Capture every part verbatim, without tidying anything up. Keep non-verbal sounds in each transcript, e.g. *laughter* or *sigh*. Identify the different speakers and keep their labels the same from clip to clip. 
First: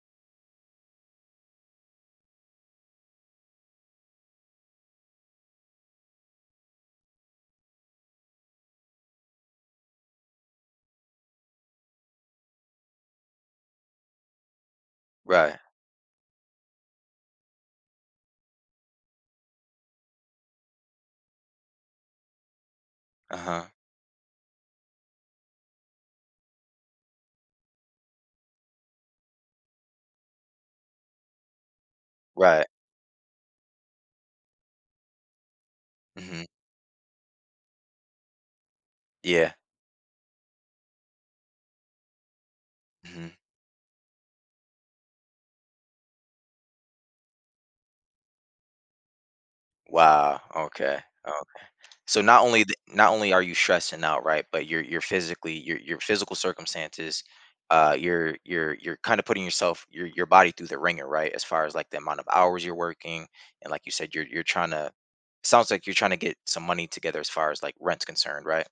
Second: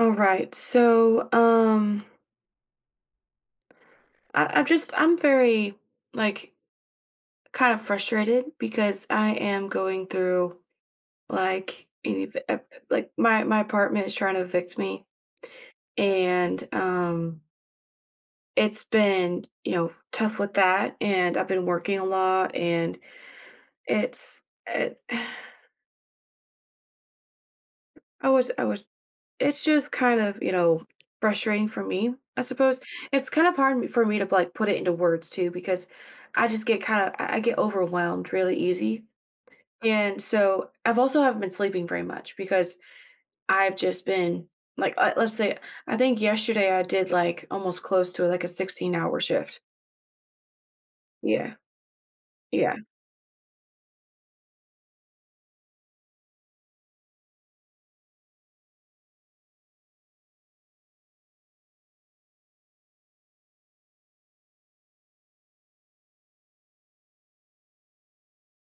Speaker 1: All right. So, um, I, I'm just, I'm very, like, kind of frustrated because I am going through, like, an ev- ep- like my my apartment is trying to evict me,
Speaker 2: Right.
Speaker 1: and um, it's been, you know, tough with that, and I've been working a lot, and
Speaker 2: Uh-huh.
Speaker 1: it's, it, *sighs* I was, I was it's just kind of, you know, frustrating for me, I
Speaker 2: Right.
Speaker 1: suppose. It's kind of hard for me to like put it into words too because
Speaker 2: Mhm.
Speaker 1: I just get kind of I I get overwhelmed really easy.
Speaker 2: Yeah.
Speaker 1: And so I've also haven't been sleeping very much because
Speaker 2: Mhm.
Speaker 1: I've just been like uh, let's say I think yesterday I did like almost close to like a sixteen hour shift.
Speaker 2: Wow. Okay.
Speaker 1: Yeah.
Speaker 2: Okay. So not only th
Speaker 1: Yeah.
Speaker 2: not only are you stressing out, right, but you're you're physically your your physical circumstances, uh, you're you're you're kinda putting yourself your your body through the ringer, right, as far as, like, the amount of hours you're working, and like you said, you're you're trying to, sounds like you're trying to get some money together as far as, like, rent's concerned, right?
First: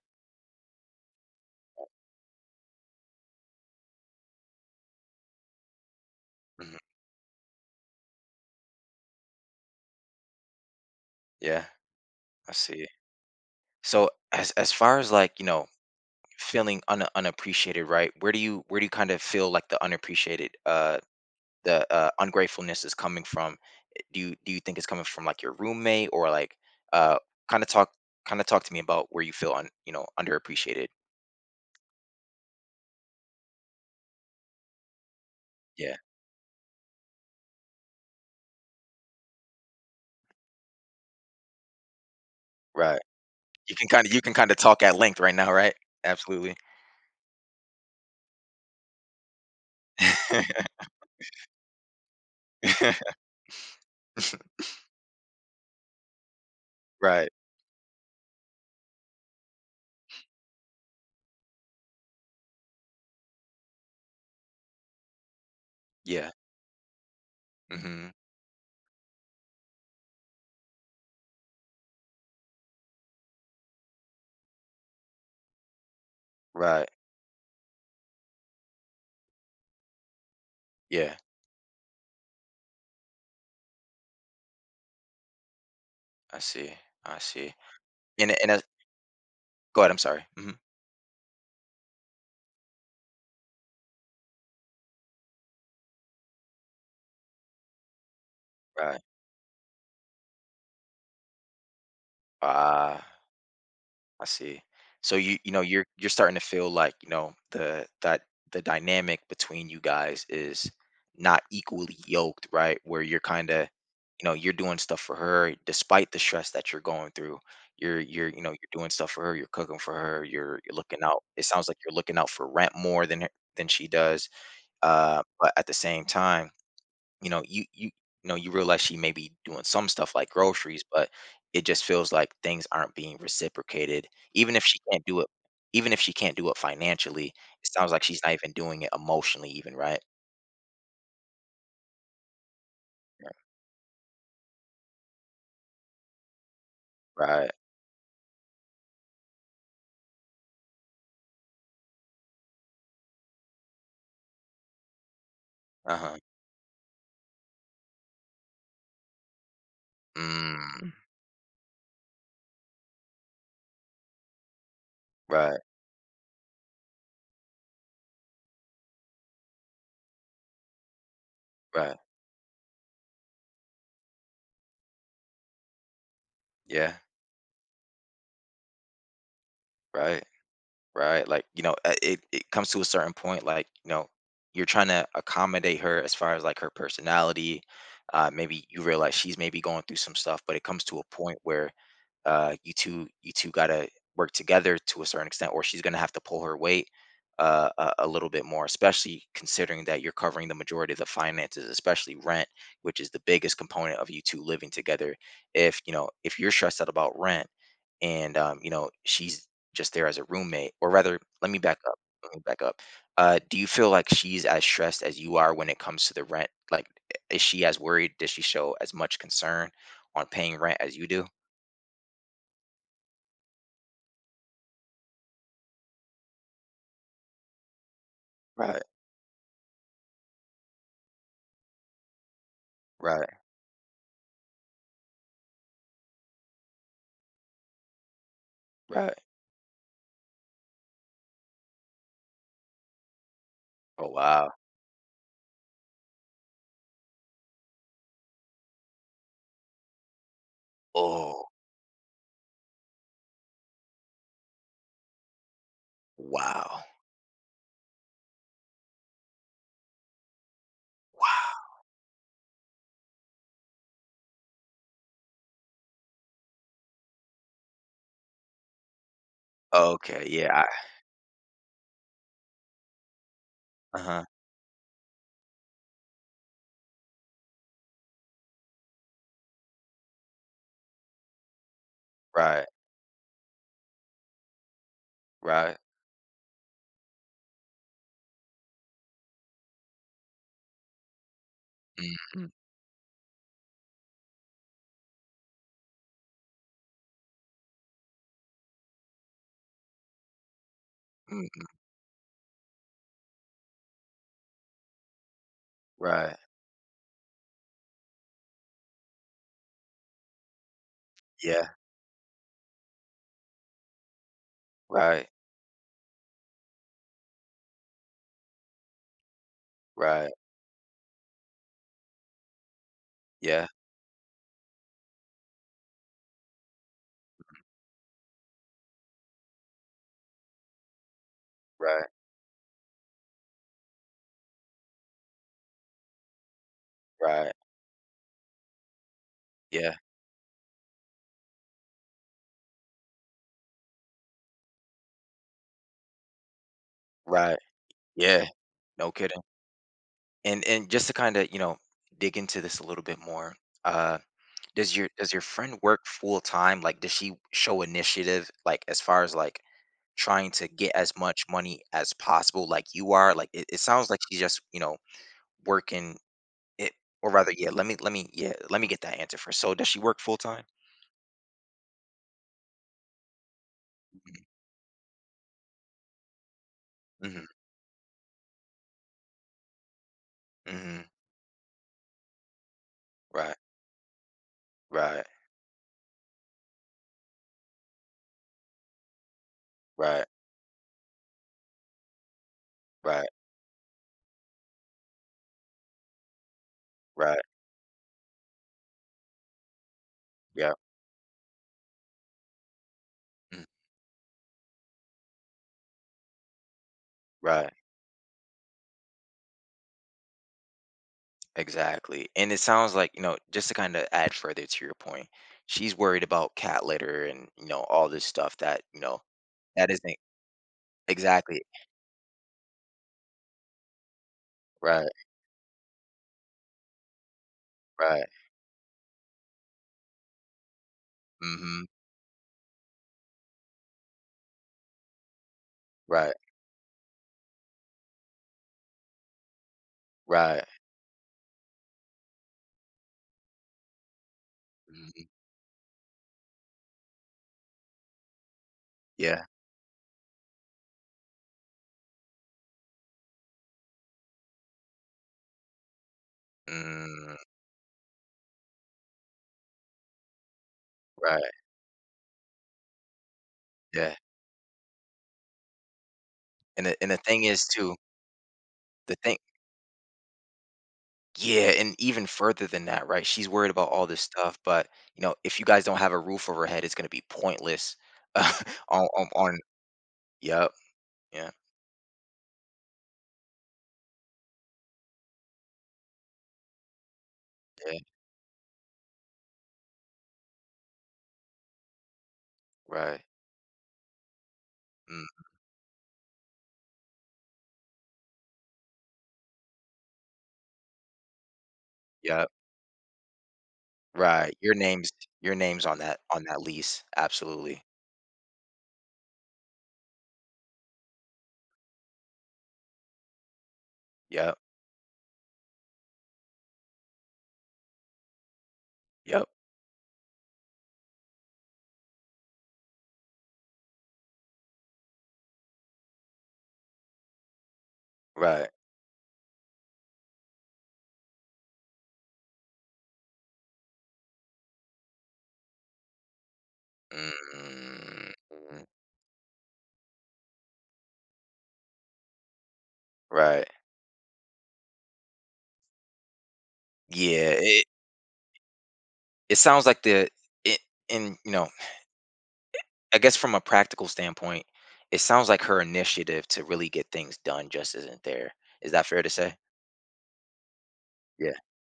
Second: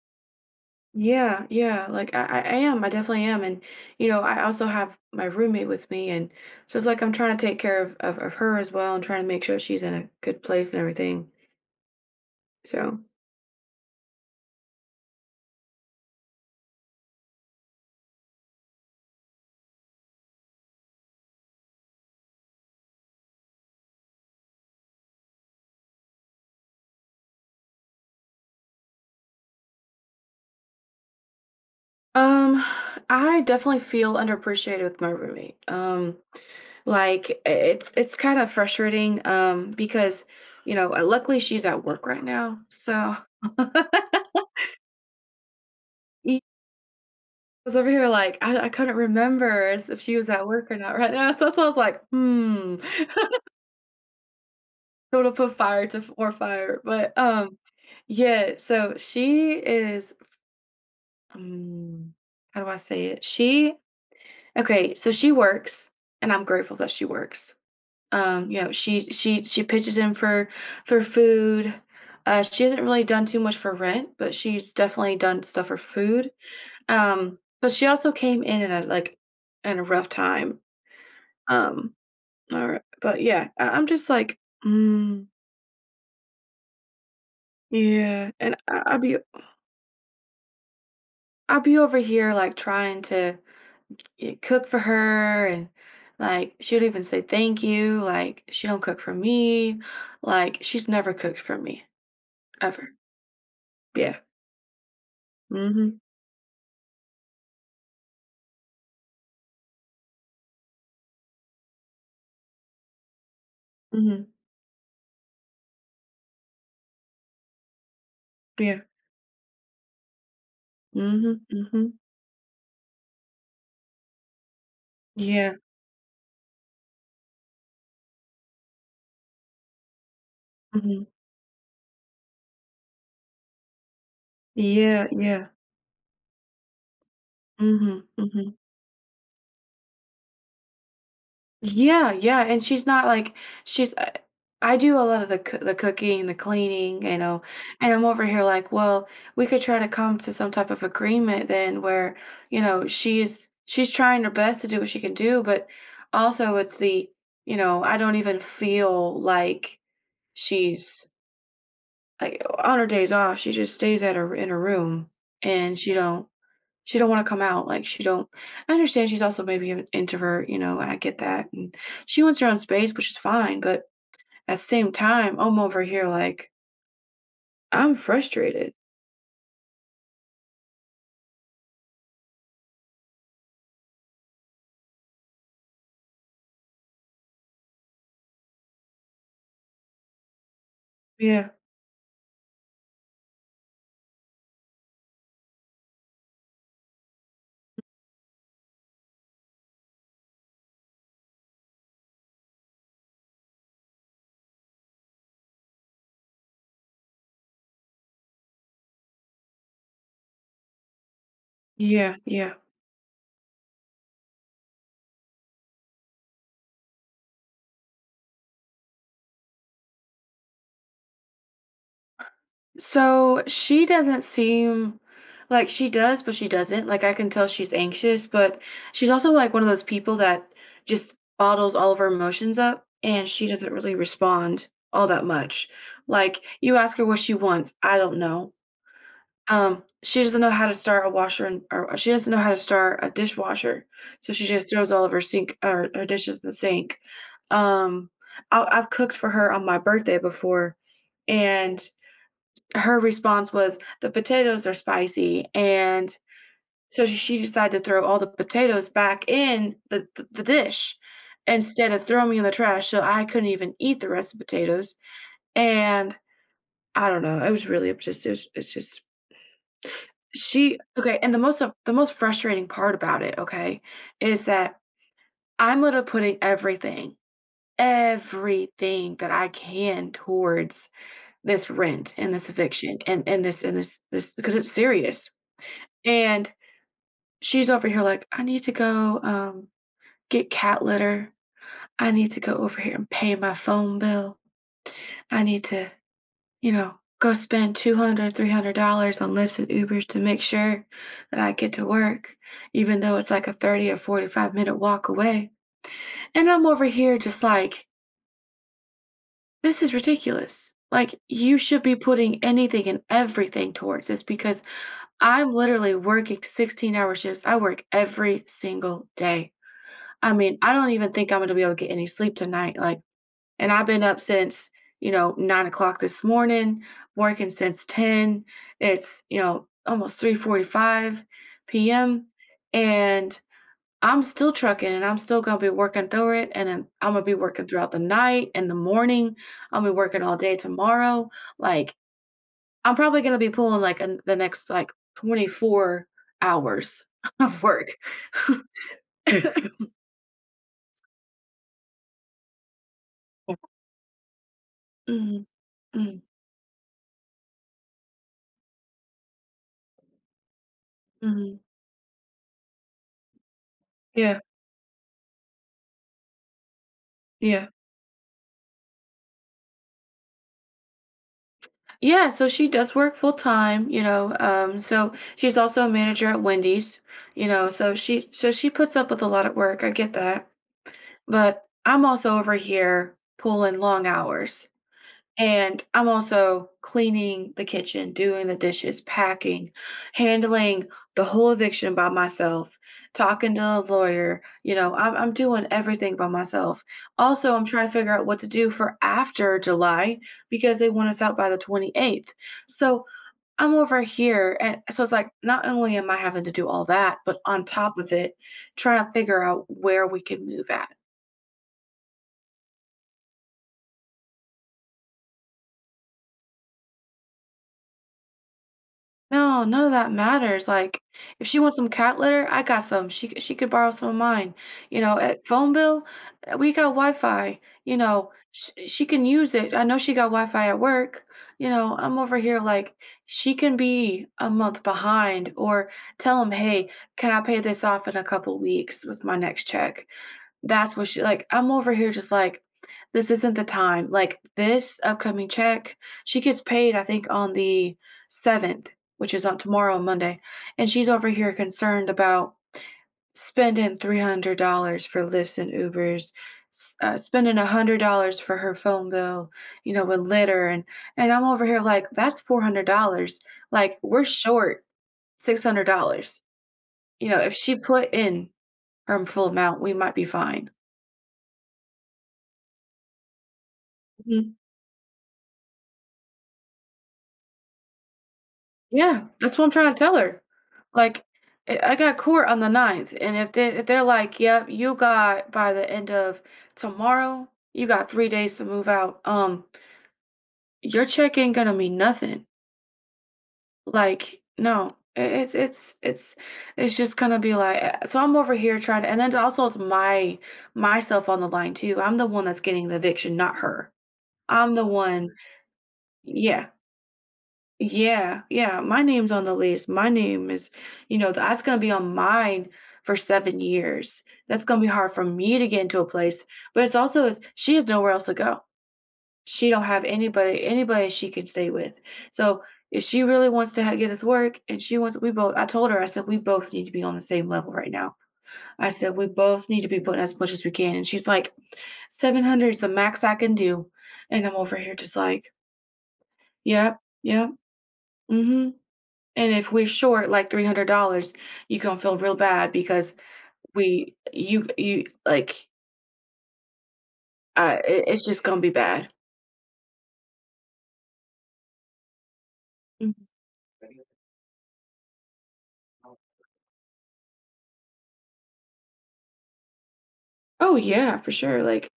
Speaker 1: Yeah, yeah. Like I, I I am. I definitely am. And you know, I also have my roommate with me, and so
Speaker 2: Mhm.
Speaker 1: it's like I'm trying to take care of of, of her as well, and trying to make sure she's in a good place and everything.
Speaker 2: Yeah, I see.
Speaker 1: So,
Speaker 2: So as as far as, like, you know feeling un- unappreciated, right? Where do you where do you kind of feel like the unappreciated uh the uh ungratefulness is coming from? Eh, do you do you think it's coming from like your roommate or like uh kind of talk kind of talk to me about where you feel un you know underappreciated?
Speaker 1: um, I definitely feel underappreciated with my roommate.
Speaker 2: Yeah,
Speaker 1: Um, like i- it's it's kind of frustrating. Um, because you know, uh, luckily she's at work right now,
Speaker 2: right.
Speaker 1: so.
Speaker 2: You can kind of you can
Speaker 1: *laughs*
Speaker 2: kind of talk at length right now, right?
Speaker 1: Yeah, I
Speaker 2: Absolutely.
Speaker 1: was over here like I, I couldn't remember as if she was at
Speaker 2: *laughs*
Speaker 1: work or not right now. *laughs* So that's why I was like, hmm. Sort of put fire to f- or fire. But
Speaker 2: Right.
Speaker 1: um yeah, so she is. um how do I say it? She okay, so she works,
Speaker 2: Yeah.
Speaker 1: and I'm grateful that she works.
Speaker 2: Hmm.
Speaker 1: Um, you know, she she she pitches in for for food. Uh, she hasn't really done too much for rent, but she's definitely done stuff for food.
Speaker 2: Right.
Speaker 1: Um, but she also came in at a, like in a rough time.
Speaker 2: Yeah.
Speaker 1: Um, all right, but yeah, I, I'm just like, mm,
Speaker 2: I see. I see.
Speaker 1: yeah,
Speaker 2: And and
Speaker 1: and
Speaker 2: I,
Speaker 1: I, I'll be
Speaker 2: go ahead. I'm sorry. Hmm.
Speaker 1: I'll be over here like trying to y- cook for her, and like she'll even say thank you. Like she don't
Speaker 2: Right.
Speaker 1: cook for me. Like she's never cooked for me ever.
Speaker 2: Ah.
Speaker 1: Yeah.
Speaker 2: I see. So you you know you're
Speaker 1: Mhm.
Speaker 2: you're starting to feel like you know the that the dynamic between you guys is not equally yoked, right? Where you're kind of you
Speaker 1: Mhm.
Speaker 2: know you're doing stuff for her despite the stress that you're going through. You're you're you know you're
Speaker 1: Yeah.
Speaker 2: doing stuff for her. You're cooking for her. You're you're looking out.
Speaker 1: Mhm.
Speaker 2: It sounds like you're
Speaker 1: Mhm.
Speaker 2: looking out for rent more than her, than she does. Uh, but
Speaker 1: Yeah.
Speaker 2: at the same time you know, you you you know, you realize she may be doing some stuff like groceries,
Speaker 1: Mhm.
Speaker 2: but it just feels like things aren't being reciprocated. Even if she can't
Speaker 1: Yeah.
Speaker 2: do it,
Speaker 1: Yeah.
Speaker 2: even if she can't do it financially, it sounds like
Speaker 1: Mhm.
Speaker 2: she's not even
Speaker 1: Mhm.
Speaker 2: doing it emotionally, even right?
Speaker 1: Yeah, yeah, and she's not like she's I I do a lot of the coo the cooking, the cleaning, you know,
Speaker 2: Right.
Speaker 1: and I'm over here like, "Well, we could try to come to some type of agreement then where, you know, she's she's trying her best to do what she can do, but
Speaker 2: Uh huh.
Speaker 1: also it's the, you know, I don't even feel like
Speaker 2: Mm,
Speaker 1: she's like on her days off, she just stays at her in her room,
Speaker 2: right.
Speaker 1: and she don't she don't wanna come out, like, she don't I understand she's also maybe an introvert, you know, I get that, and
Speaker 2: Right.
Speaker 1: she wants her own space, which is fine, but at the same time, I'm over here like,
Speaker 2: Yeah.
Speaker 1: I'm frustrated.
Speaker 2: Right. Right. Like you know, uh, it it comes to a certain point. Like you know, you're trying to accommodate her as far as like her personality. Uh, maybe you realize she's maybe going through some stuff, but it comes to a point
Speaker 1: Yeah.
Speaker 2: where uh, you two you two gotta work together to a certain extent, or she's gonna have to pull her weight uh, a, a little bit more, especially considering that you're covering the majority of the finances, especially rent, which is the biggest component of you two living together. If you know if you're stressed out about rent, and um, you know she's just there as a roommate, or rather, let me back up.
Speaker 1: Yeah,
Speaker 2: Let me
Speaker 1: yeah.
Speaker 2: back up. Uh, do you feel like she's as stressed as you are when it comes to the rent? Like, is she as worried? Does she show as much concern on paying rent as you do?
Speaker 1: So, she doesn't seem like she does, but she doesn't, like, I can tell she's anxious, but
Speaker 2: Right.
Speaker 1: she's also, like, one of those people that just bottles all of her emotions up,
Speaker 2: Right,
Speaker 1: and she doesn't really respond all that much. Like, you ask her what she wants, "I don't know."
Speaker 2: right.
Speaker 1: Um, she doesn't know how to start a washer and or she doesn't know how to start a dishwasher,
Speaker 2: Oh,
Speaker 1: so she
Speaker 2: wow.
Speaker 1: just throws all of her sink or her dishes in the sink. Um, I I've cooked for her on my birthday before,
Speaker 2: Oh,
Speaker 1: and her response was, "The potatoes are spicy," and
Speaker 2: wow,
Speaker 1: so she she decided to throw all the potatoes back in the the the dish
Speaker 2: wow.
Speaker 1: instead of throwing me in the trash, so I couldn't even eat the rest of the potatoes, and I don't know, it was really just it's it's just.
Speaker 2: Okay, yeah, I
Speaker 1: She okay, and the most of the most frustrating part about it, okay,
Speaker 2: uh-huh.
Speaker 1: is that I'm literally putting everything, everything that I can towards this rent and this
Speaker 2: Right,
Speaker 1: eviction and and this and this this because it's serious.
Speaker 2: right.
Speaker 1: And she's over here like, I need to go um get cat litter. I need to
Speaker 2: Mhm,
Speaker 1: go over here and pay my phone bill. I need to you know, go spend two hundred, three hundred dollars on Lyfts and Ubers to make sure that I get
Speaker 2: mhm.
Speaker 1: to work, even though it's like a thirty or forty-five-minute walk away.
Speaker 2: Right.
Speaker 1: And I'm over here just like, "This is ridiculous." Like, you
Speaker 2: Yeah,
Speaker 1: should be putting anything and everything towards this because
Speaker 2: right,
Speaker 1: I'm literally working sixteen-hour shifts. I work every single day.
Speaker 2: right.
Speaker 1: I mean, I don't even think I'm gonna be able to get any sleep tonight, like,
Speaker 2: Yeah,
Speaker 1: and I've been up since, you know, nine o'clock this morning, working since ten. It's, you know, almost 3:45
Speaker 2: right,
Speaker 1: PM, and I'm still trucking, and I'm still gonna be working through it, and then I'm gonna be
Speaker 2: right.
Speaker 1: working throughout the night and the morning. I'll be
Speaker 2: Yeah,
Speaker 1: working all day tomorrow. Like, I'm probably gonna be pulling, like, in the next, like, twenty-four hours *laughs*
Speaker 2: right.
Speaker 1: of work.
Speaker 2: Yeah, no kidding.
Speaker 1: *laughs*
Speaker 2: And and just to kinda, you know, dig into this a little bit more, uh, does your does your
Speaker 1: Mhm,
Speaker 2: friend work
Speaker 1: mm,
Speaker 2: full time? Like, does she show initiative, like, as far as, like, trying to get as much
Speaker 1: mhm.
Speaker 2: money as possible like you are? Like, it it sounds like she's
Speaker 1: Yeah,
Speaker 2: just, you know, working It or rather,
Speaker 1: yeah.
Speaker 2: yeah, let me let me yeah, let me get that answer first. So does she work full time?
Speaker 1: Yeah, so she does work full time, you know. Um, so she's also a manager at Wendy's,
Speaker 2: Mhm, mhm,
Speaker 1: you know. So she so she puts up with a lot of work. I get that,
Speaker 2: mhm.
Speaker 1: but I'm also over here
Speaker 2: Right,
Speaker 1: pulling long hours.
Speaker 2: right,
Speaker 1: And I'm also cleaning the kitchen, doing the dishes, packing,
Speaker 2: right,
Speaker 1: handling the whole eviction by myself,
Speaker 2: right,
Speaker 1: talking to the lawyer. You know, I'm, I'm doing everything by myself.
Speaker 2: right,
Speaker 1: Also, I'm trying to figure out what to do for after July
Speaker 2: yeah,
Speaker 1: because they want us out by the twenty-eighth. So
Speaker 2: mm,
Speaker 1: I'm over here. And so it's like, not only am I having to do all that, but on
Speaker 2: right,
Speaker 1: top of it, trying to figure out where we could move at.
Speaker 2: exactly. And it sounds like, you know, just to kind of add further to your point, she's worried about cat litter and, you know, all this stuff that, you know,
Speaker 1: No, none
Speaker 2: that
Speaker 1: of that
Speaker 2: isn't
Speaker 1: matters, like, if she
Speaker 2: exactly
Speaker 1: wants some cat litter, I got some, she c she could borrow some of mine, you
Speaker 2: right,
Speaker 1: know, at phone bill, eh, we got Wi-Fi, you
Speaker 2: right,
Speaker 1: know, sh she can use it, I know she got Wi-Fi at work, you
Speaker 2: mm-hmm,
Speaker 1: know, I'm over here like, she can be a month behind or
Speaker 2: right,
Speaker 1: tell tell 'em, "Hey, can I pay this off in a couple weeks with my next check?"
Speaker 2: right,
Speaker 1: That's what she like, I'm over here just like, "This isn't the time." Like, this
Speaker 2: mhm,
Speaker 1: upcoming check she gets paid, I think, on the seventh, which
Speaker 2: yeah,
Speaker 1: is on tomorrow, Monday, and she's over here concerned about spending three hundred dollars for Lyfts and Ubers, s uh,
Speaker 2: mm,
Speaker 1: spending one hundred dollars for her phone bill, you know, with litter, and and
Speaker 2: right,
Speaker 1: I'm over here like, "That's four hundred dollars." Like,
Speaker 2: yeah.
Speaker 1: we're short six hundred dollars.
Speaker 2: And the, and the
Speaker 1: You know,
Speaker 2: thing
Speaker 1: if
Speaker 2: is
Speaker 1: she
Speaker 2: too,
Speaker 1: put in
Speaker 2: the
Speaker 1: her
Speaker 2: thing.
Speaker 1: full amount, we might be fine.
Speaker 2: Yeah, and even further than that, right? She's worried about all this stuff, but you know, if you guys don't have a roof over her head, it's gonna be pointless. *laughs* Uh, on,
Speaker 1: Yeah,
Speaker 2: on, on,
Speaker 1: that's what I'm trying to tell her.
Speaker 2: yep,
Speaker 1: Like,
Speaker 2: yeah,
Speaker 1: I I got court on the ninth, and if they if they're like, "Yep, you got by the end of tomorrow, you
Speaker 2: yeah,
Speaker 1: got three days to move out," um, your check ain't gonna mean nothing.
Speaker 2: right,
Speaker 1: Like, no. I
Speaker 2: mm,
Speaker 1: it's it's it's it's just gonna be like eh so I'm over here trying to and then also it's my myself on the line too. I'm the one
Speaker 2: yep,
Speaker 1: that's getting the eviction, not her.
Speaker 2: right. Your
Speaker 1: I'm the
Speaker 2: name's
Speaker 1: one.
Speaker 2: your name's on that on that
Speaker 1: Yeah.
Speaker 2: lease, absolutely.
Speaker 1: Yeah, yeah, my name's on the list. My name is, you know, that's gonna be on mine for seven years.
Speaker 2: Yep,
Speaker 1: That's gonna be hard for me to get into a place, but it's also is she has nowhere else to go.
Speaker 2: yep,
Speaker 1: She don't have anybody anybody she can stay with. So, if she really wants to ha get this work, and she wants we both I told her, I said, "We both need to be on the same level right now."
Speaker 2: right,
Speaker 1: I said, "We both need to be putting as much as we can," and she's like, "seven hundred is the max I can do." And I'm over here just like, "Yep, yep,
Speaker 2: mm,
Speaker 1: mm-hmm.
Speaker 2: mm,
Speaker 1: And if we're short like three hundred dollars you gonna feel real bad because
Speaker 2: right.
Speaker 1: we you you like,
Speaker 2: Yeah,
Speaker 1: uh,
Speaker 2: it
Speaker 1: it it's just gonna be bad.
Speaker 2: it sounds like the it and you know, I
Speaker 1: Mhm.
Speaker 2: guess from a practical standpoint, it sounds like her initiative to really get things done just isn't there. Is that fair to say?
Speaker 1: Oh yeah, for
Speaker 2: Yeah,
Speaker 1: sure. Like,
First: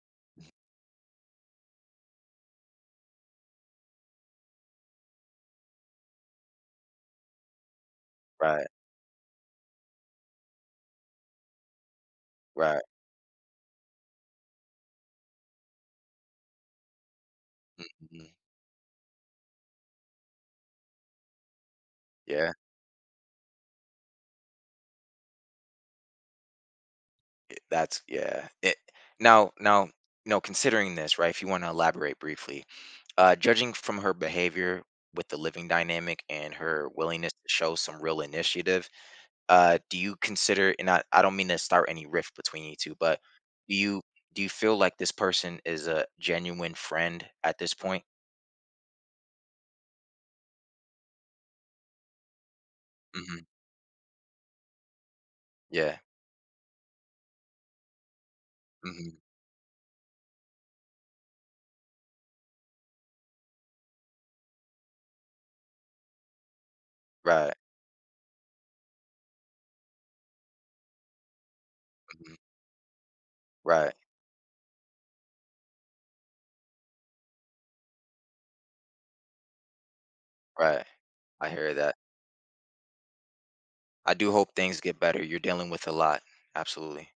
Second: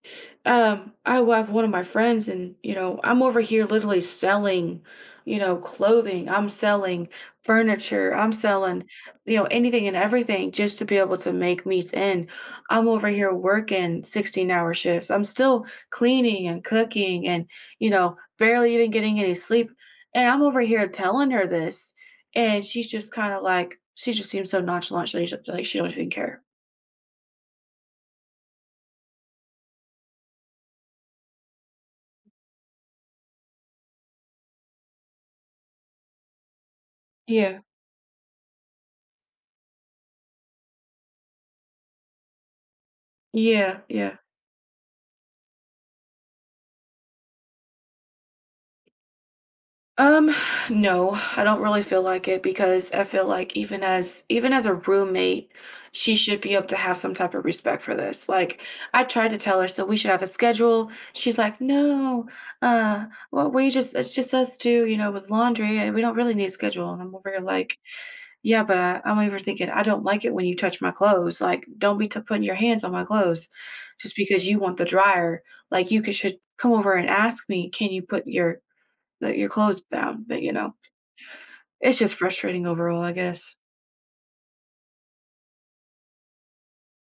Speaker 1: um, I w- have one of my friends, and you know, I'm over here literally selling, you know, clothing. I'm selling furniture. I'm
Speaker 2: right,
Speaker 1: selling, you know, anything and everything just to be able to make meets end.
Speaker 2: right.
Speaker 1: I'm over here working sixteen-hour shifts. I'm still cleaning and cooking, and you know,
Speaker 2: Mhm.
Speaker 1: barely even getting any sleep. And I'm over here telling her this,
Speaker 2: Yeah,
Speaker 1: and she's just kind of like, she just seems so nonchalant. She like she don't even care.
Speaker 2: I that's yeah. It now now, no, considering this, right, if you wanna elaborate briefly, uh, judging from her behavior with the living dynamic and her willingness to
Speaker 1: Yeah.
Speaker 2: show some real initiative, uh, do you consider and I I don't mean to start any rift between you two, but do
Speaker 1: Yeah.
Speaker 2: you
Speaker 1: Yeah.
Speaker 2: do you feel like this person is a genuine friend at this point?
Speaker 1: Um, *sighs* no, I don't really feel like it because I feel
Speaker 2: Mhm.
Speaker 1: like even as even as a roommate,
Speaker 2: Yeah.
Speaker 1: she should be able to have some type of respect for this. Like I
Speaker 2: Mhm.
Speaker 1: tried to tell her, so we should have a schedule. She's like, no, uh, well, we just it's just us two, you know, with laundry, and we don't really need a schedule. And I'm over here
Speaker 2: Right.
Speaker 1: like, yeah, but I, I'm over thinking I don't like it when you touch my clothes. Like, don't be t-
Speaker 2: Mhm.
Speaker 1: putting your hands on my clothes
Speaker 2: Right,
Speaker 1: just because you want the dryer. Like, you could should come over and ask me, can you put your that you're closed bound, but, you know,
Speaker 2: right. I hear that.
Speaker 1: it's just frustrating overall, I guess.
Speaker 2: I do hope things get better. You're dealing with a lot. Absolutely.